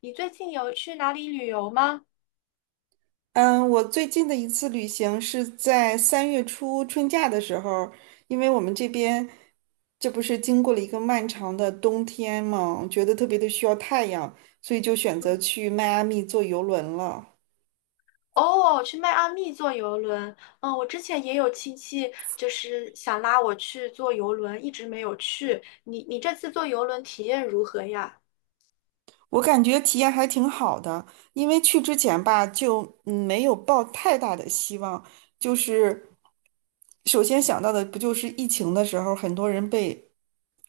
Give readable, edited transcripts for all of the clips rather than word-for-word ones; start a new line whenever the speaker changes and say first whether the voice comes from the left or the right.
left: 你最近有去哪里旅游吗？
right: 嗯，我最近的一次旅行是在三月初春假的时候，因为我们这边这不是经过了一个漫长的冬天嘛，觉得特别的需要太阳，所以就选择
left: 嗯，
right: 去迈阿密坐游轮了。
left: 哦，去迈阿密坐游轮。嗯，我之前也有亲戚就是想拉我去坐游轮，一直没有去。你这次坐游轮体验如何呀？
right: 我感觉体验还挺好的，因为去之前吧，就没有抱太大的希望，就是首先想到的不就是疫情的时候，很多人被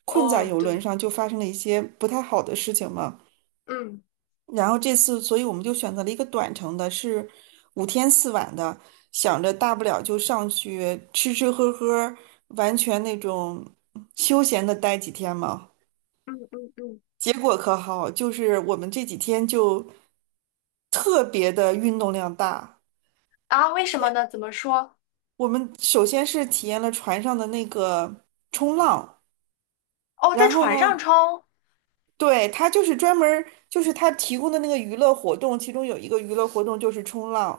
right: 困在
left: 哦，
right: 游轮
left: 对，
right: 上，就发生了一些不太好的事情嘛。
left: 嗯
right: 然后这次，所以我们就选择了一个短程的，是五天四晚的，想着大不了就上去吃吃喝喝，完全那种休闲的待几天嘛。
left: 嗯嗯嗯，
right: 结果可好，就是我们这几天就特别的运动量大。
left: 啊，为什么呢？怎么说？
right: 我们首先是体验了船上的那个冲浪，
left: 哦，在
right: 然后
left: 船上
right: 呢，
left: 冲，
right: 对，他就是专门儿就是他提供的那个娱乐活动，其中有一个娱乐活动就是冲浪，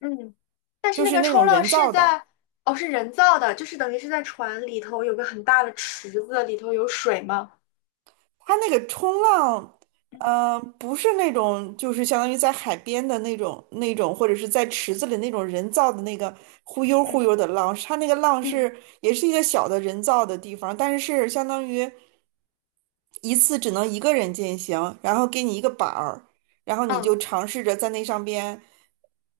left: 嗯，但是
right: 就
left: 那
right: 是
left: 个
right: 那种
left: 冲浪
right: 人
left: 是
right: 造的。
left: 在，哦，是人造的，就是等于是在船里头有个很大的池子，里头有水吗？
right: 它那个冲浪，
left: 嗯
right: 不是那种就是相当于在海边的那种，或者是在池子里那种人造的那个忽悠忽
left: 嗯
right: 悠的浪，它那个浪
left: 嗯
right: 是也是一个小的人造的地方，但是是相当于一次只能一个人进行，然后给你一个板儿，然后你就尝试着在那上边，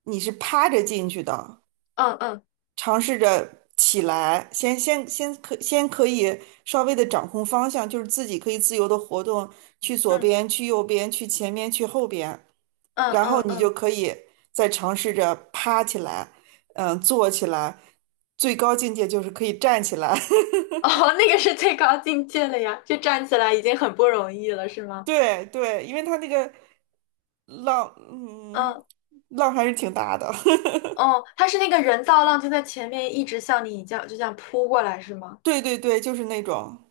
right: 你是趴着进去的。
left: 嗯嗯嗯。
right: 尝试着起来，先可以稍微的掌控方向，就是自己可以自由的活动，去左
left: 嗯
right: 边，去右边，去前面，去后边，
left: 嗯
right: 然
left: 嗯
right: 后你就
left: 嗯，
right: 可以再尝试着趴起来，嗯，坐起来，最高境界就是可以站起来。
left: 哦，那个是最高境界了呀，就站起来已经很不容易了，是 吗？
right: 对对，因为它那个浪，嗯，
left: 嗯，
right: 浪还是挺大的。
left: 哦，他是那个人造浪就在前面一直向你这样就这样扑过来，是吗？
right: 对对对，就是那种，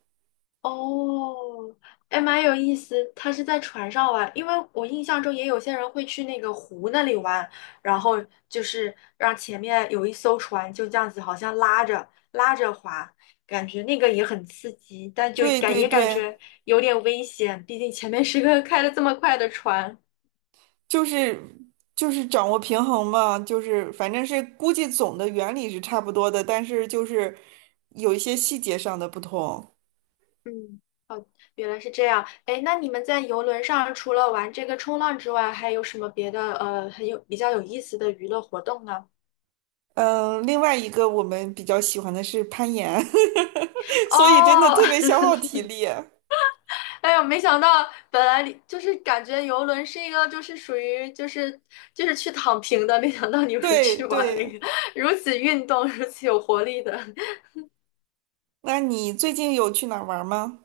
left: 哦，哎，蛮有意思。他是在船上玩，因为我印象中也有些人会去那个湖那里玩，然后就是让前面有一艘船就这样子，好像拉着拉着滑，感觉那个也很刺激，但
right: 对对
left: 也感觉
right: 对。
left: 有点危险，毕竟前面是个 开的这么快的船。
right: 就是就是掌握平衡嘛，就是反正是估计总的原理是差不多的，但是就是有一些细节上的不同。
left: 嗯，原来是这样。哎，那你们在游轮上除了玩这个冲浪之外，还有什么别的比较有意思的娱乐活动呢？
right: 嗯，另外一个我们比较喜欢的是攀岩，所以真的
left: 哦，
right: 特别 消耗体力。
left: 哎呦，没想到，本来你就是感觉游轮是一个就是属于就是去躺平的，没想到你们
right: 对
left: 去玩了
right: 对，
left: 一个如此运动、如此有活力的。
right: 那你最近有去哪儿玩儿吗？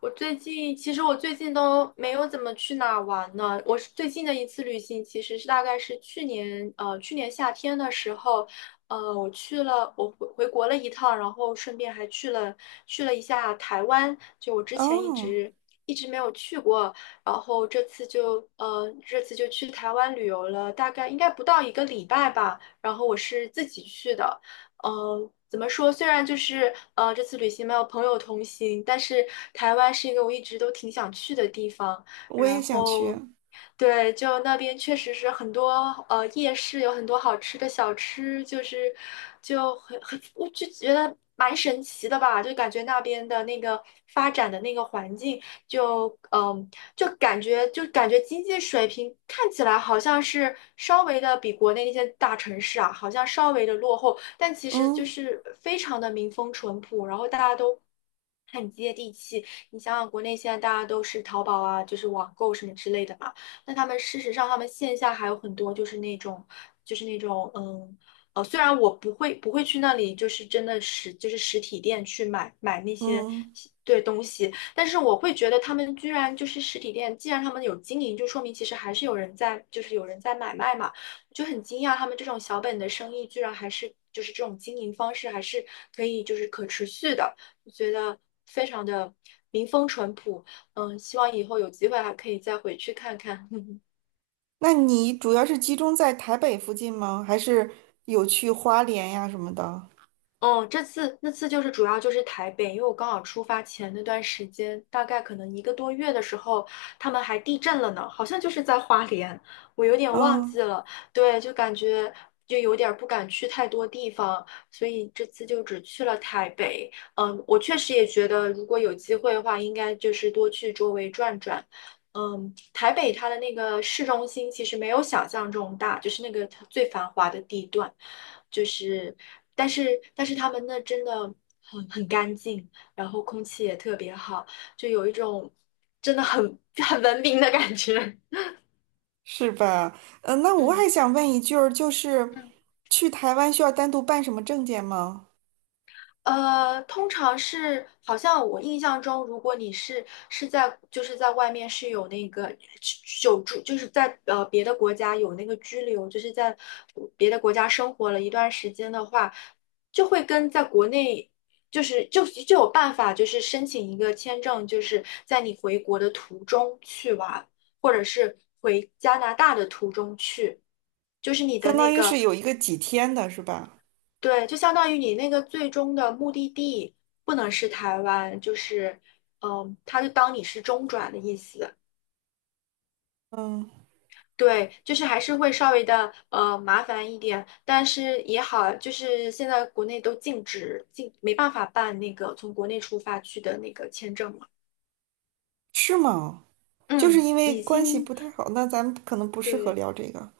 left: 我最近其实我最近都没有怎么去哪儿玩呢。我是最近的一次旅行，其实是大概是去年去年夏天的时候，我去了我回国了一趟，然后顺便还去了一下台湾，就我之前一
right: 哦，
left: 直一直没有去过，然后这次就去台湾旅游了，大概应该不到一个礼拜吧。然后我是自己去的，怎么说？虽然就是这次旅行没有朋友同行，但是台湾是一个我一直都挺想去的地方。
right: 我也
left: 然
right: 想去。
left: 后，对，就那边确实是夜市有很多好吃的小吃，就是就很我就觉得蛮神奇的吧，就感觉那边的那个发展的那个环境就感觉经济水平看起来好像是稍微的比国内那些大城市啊，好像稍微的落后，但其实就
right: 嗯
left: 是非常的民风淳朴，然后大家都，很接地气，你想想，国内现在大家都是淘宝啊，就是网购什么之类的嘛。那他们事实上，他们线下还有很多就是那种，就是那种，虽然我不会去那里，就是真的就是实体店去买那些
right: 嗯，
left: 对东西，但是我会觉得他们居然就是实体店，既然他们有经营，就说明其实还是有人在，就是有人在买卖嘛，我就很惊讶他们这种小本的生意居然还是就是这种经营方式还是可以就是可持续的，我觉得非常的民风淳朴。嗯，希望以后有机会还可以再回去看看。
right: 那你主要是集中在台北附近吗？还是有去花莲呀什么的？
left: 嗯，那次就是主要就是台北，因为我刚好出发前那段时间，大概可能一个多月的时候，他们还地震了呢，好像就是在花莲，我有点忘
right: 嗯。
left: 记了。对，就感觉就有点儿不敢去太多地方，所以这次就只去了台北。嗯，我确实也觉得，如果有机会的话，应该就是多去周围转转。嗯，台北它的那个市中心其实没有想象中大，就是那个它最繁华的地段，就是，但是他们那真的很干净，然后空气也特别好，就有一种真的很 很文明的感觉。
right: 是吧？嗯，那 我
left: 嗯
right: 还想问一句儿，就是去台湾需要单独办什么证件吗？
left: 呃，通常是好像我印象中，如果你是在就是在外面是有那个久住，就是在别的国家有那个居留，就是在别的国家生活了一段时间的话，就会跟在国内就是就有办法，就是申请一个签证，就是在你回国的途中去玩，或者是回加拿大的途中去，就是你的
right: 相
left: 那
right: 当于是
left: 个
right: 有一个几天的，是吧？
left: 对，就相当于你那个最终的目的地不能是台湾，就是，嗯，他就当你是中转的意思。
right: 嗯，
left: 对，就是还是会稍微的麻烦一点，但是也好，就是现在国内都禁止，没办法办那个从国内出发去的那个签证嘛。
right: 是吗？就是
left: 嗯，
right: 因为
left: 已
right: 关系
left: 经
right: 不太好，那咱们可能不适合
left: 对，
right: 聊这个。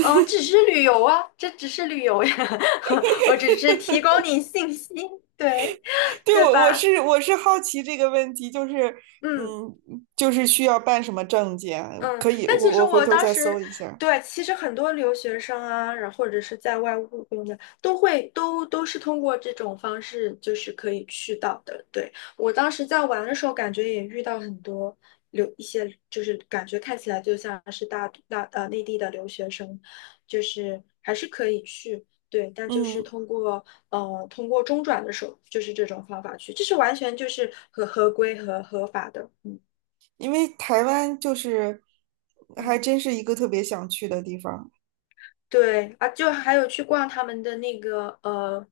left: 只是旅游啊，这只是旅游呀，我只是提供你信息，对，
right: 对，
left: 对
right: 我我
left: 吧？
right: 是我是好奇这个问题，就是
left: 嗯。
right: 嗯，就是需要办什么证件？
left: 嗯，
right: 可以，
left: 但
right: 我
left: 其实
right: 我回
left: 我
right: 头儿
left: 当
right: 再搜
left: 时，
right: 一下。
left: 对，其实很多留学生啊，然后或者是在外务工的，都会都是通过这种方式，就是可以去到的。对，我当时在玩的时候，感觉也遇到很多一些，就是感觉看起来就像是大大呃内地的留学生，就是还是可以去，对，但就是
right: 嗯，
left: 通过中转的手，就是这种方法去，这是完全就是合规和合法的，嗯
right: 因为台湾就是还
left: 嗯。
right: 真是一个特别想去的地方。
left: 对啊，就还有去逛他们的那个呃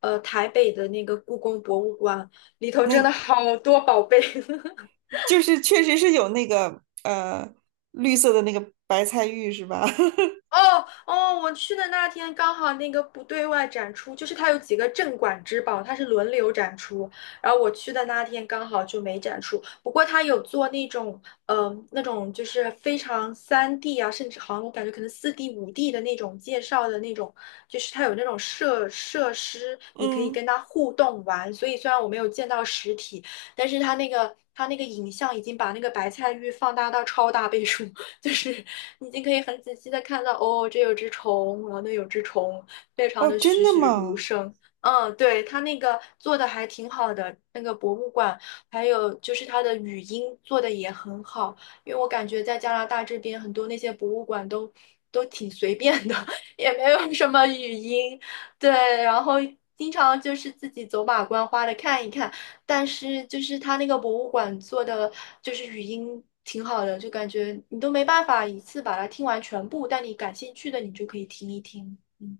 left: 呃台北的那个故宫博物馆，里头真的
right: 那
left: 好多宝贝。
right: 就是确实是有那个绿色的那个白菜玉是吧？
left: 哦哦，我去的那天刚好那个不对外展出，就是它有几个镇馆之宝，它是轮流展出。然后我去的那天刚好就没展出，不过它有做那种，那种就是非常3D 啊，甚至好像我感觉可能4D 5D 的那种介绍的那种，就是它有那种设施，你可以
right: 嗯，
left: 跟它互动玩。所以虽然我没有见到实体，但是它那个影像已经把那个白菜玉放大到超大倍数。就是你已经可以很仔细的看到，哦，这有只虫，然后那有只虫，非常
right: 哦，
left: 的
right: 真
left: 栩
right: 的
left: 栩如
right: 吗？
left: 生。嗯，对，他那个做的还挺好的，那个博物馆，还有就是他的语音做的也很好，因为我感觉在加拿大这边很多那些博物馆都挺随便的，也没有什么语音，对，然后经常就是自己走马观花的看一看。但是就是他那个博物馆做的，就是语音挺好的，就感觉你都没办法一次把它听完全部，但你感兴趣的你就可以听一听。嗯，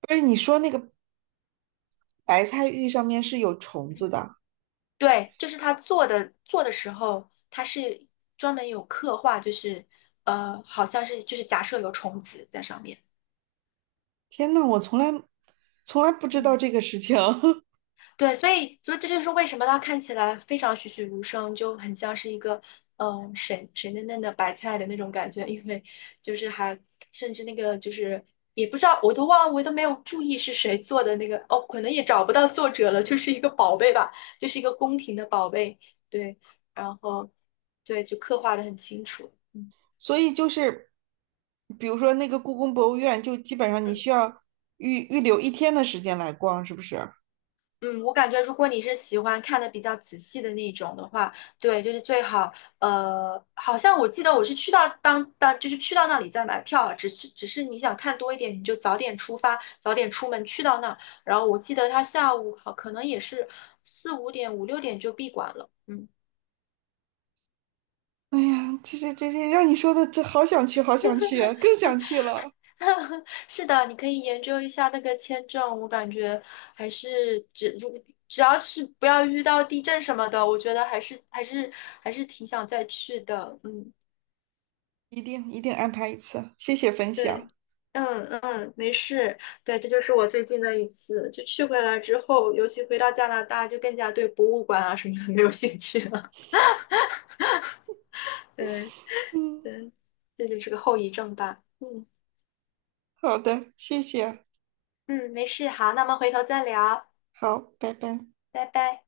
right: 不是你说那个白菜玉上面是有虫子的？
left: 对，就是他做的，做的时候他是专门有刻画，就是好像是就是假设有虫子在上面。
right: 天呐，我从来不知道
left: 嗯
right: 这个事情，
left: 对，所以这就是为什么它看起来非常栩栩如生，就很像是一个水水嫩嫩的白菜的那种感觉，因为就是还甚至那个就是也不知道，我都忘了，我都没有注意是谁做的那个哦，可能也找不到作者了，就是一个宝贝吧，就是一个宫廷的宝贝，对，然后对就刻画的很清楚，嗯
right: 所以就是比如说那个故宫博物院，就基本上你
left: 嗯。
right: 需要预留一天的时间来逛，是不是？
left: 嗯，我感觉如果你是喜欢看的比较仔细的那种的话，对，就是最好，好像我记得我是去到当当，就是去到那里再买票啊，只是你想看多一点，你就早点出发，早点出门去到那儿。然后我记得他下午好可能也是四五点、五六点就闭馆了。嗯，
right: 哎呀，这这这这，让你说的这好想去，好想去啊更想去了，
left: 是的，你可以研究一下那个签证，我感觉还是只要是不要遇到地震什么的，我觉得还是挺想再去的。嗯。
right: 一定一定安排一次，谢谢分
left: 对，
right: 享。
left: 嗯嗯，没事。对，这就是我最近的一次，就去回来之后，尤其回到加拿大，就更加对博物馆啊什么的 没有兴趣了。对对，这就是个后遗症吧。嗯
right: 好的，谢谢。
left: 嗯，没事。好，那我们回头再聊，
right: 好，拜拜。
left: 拜拜。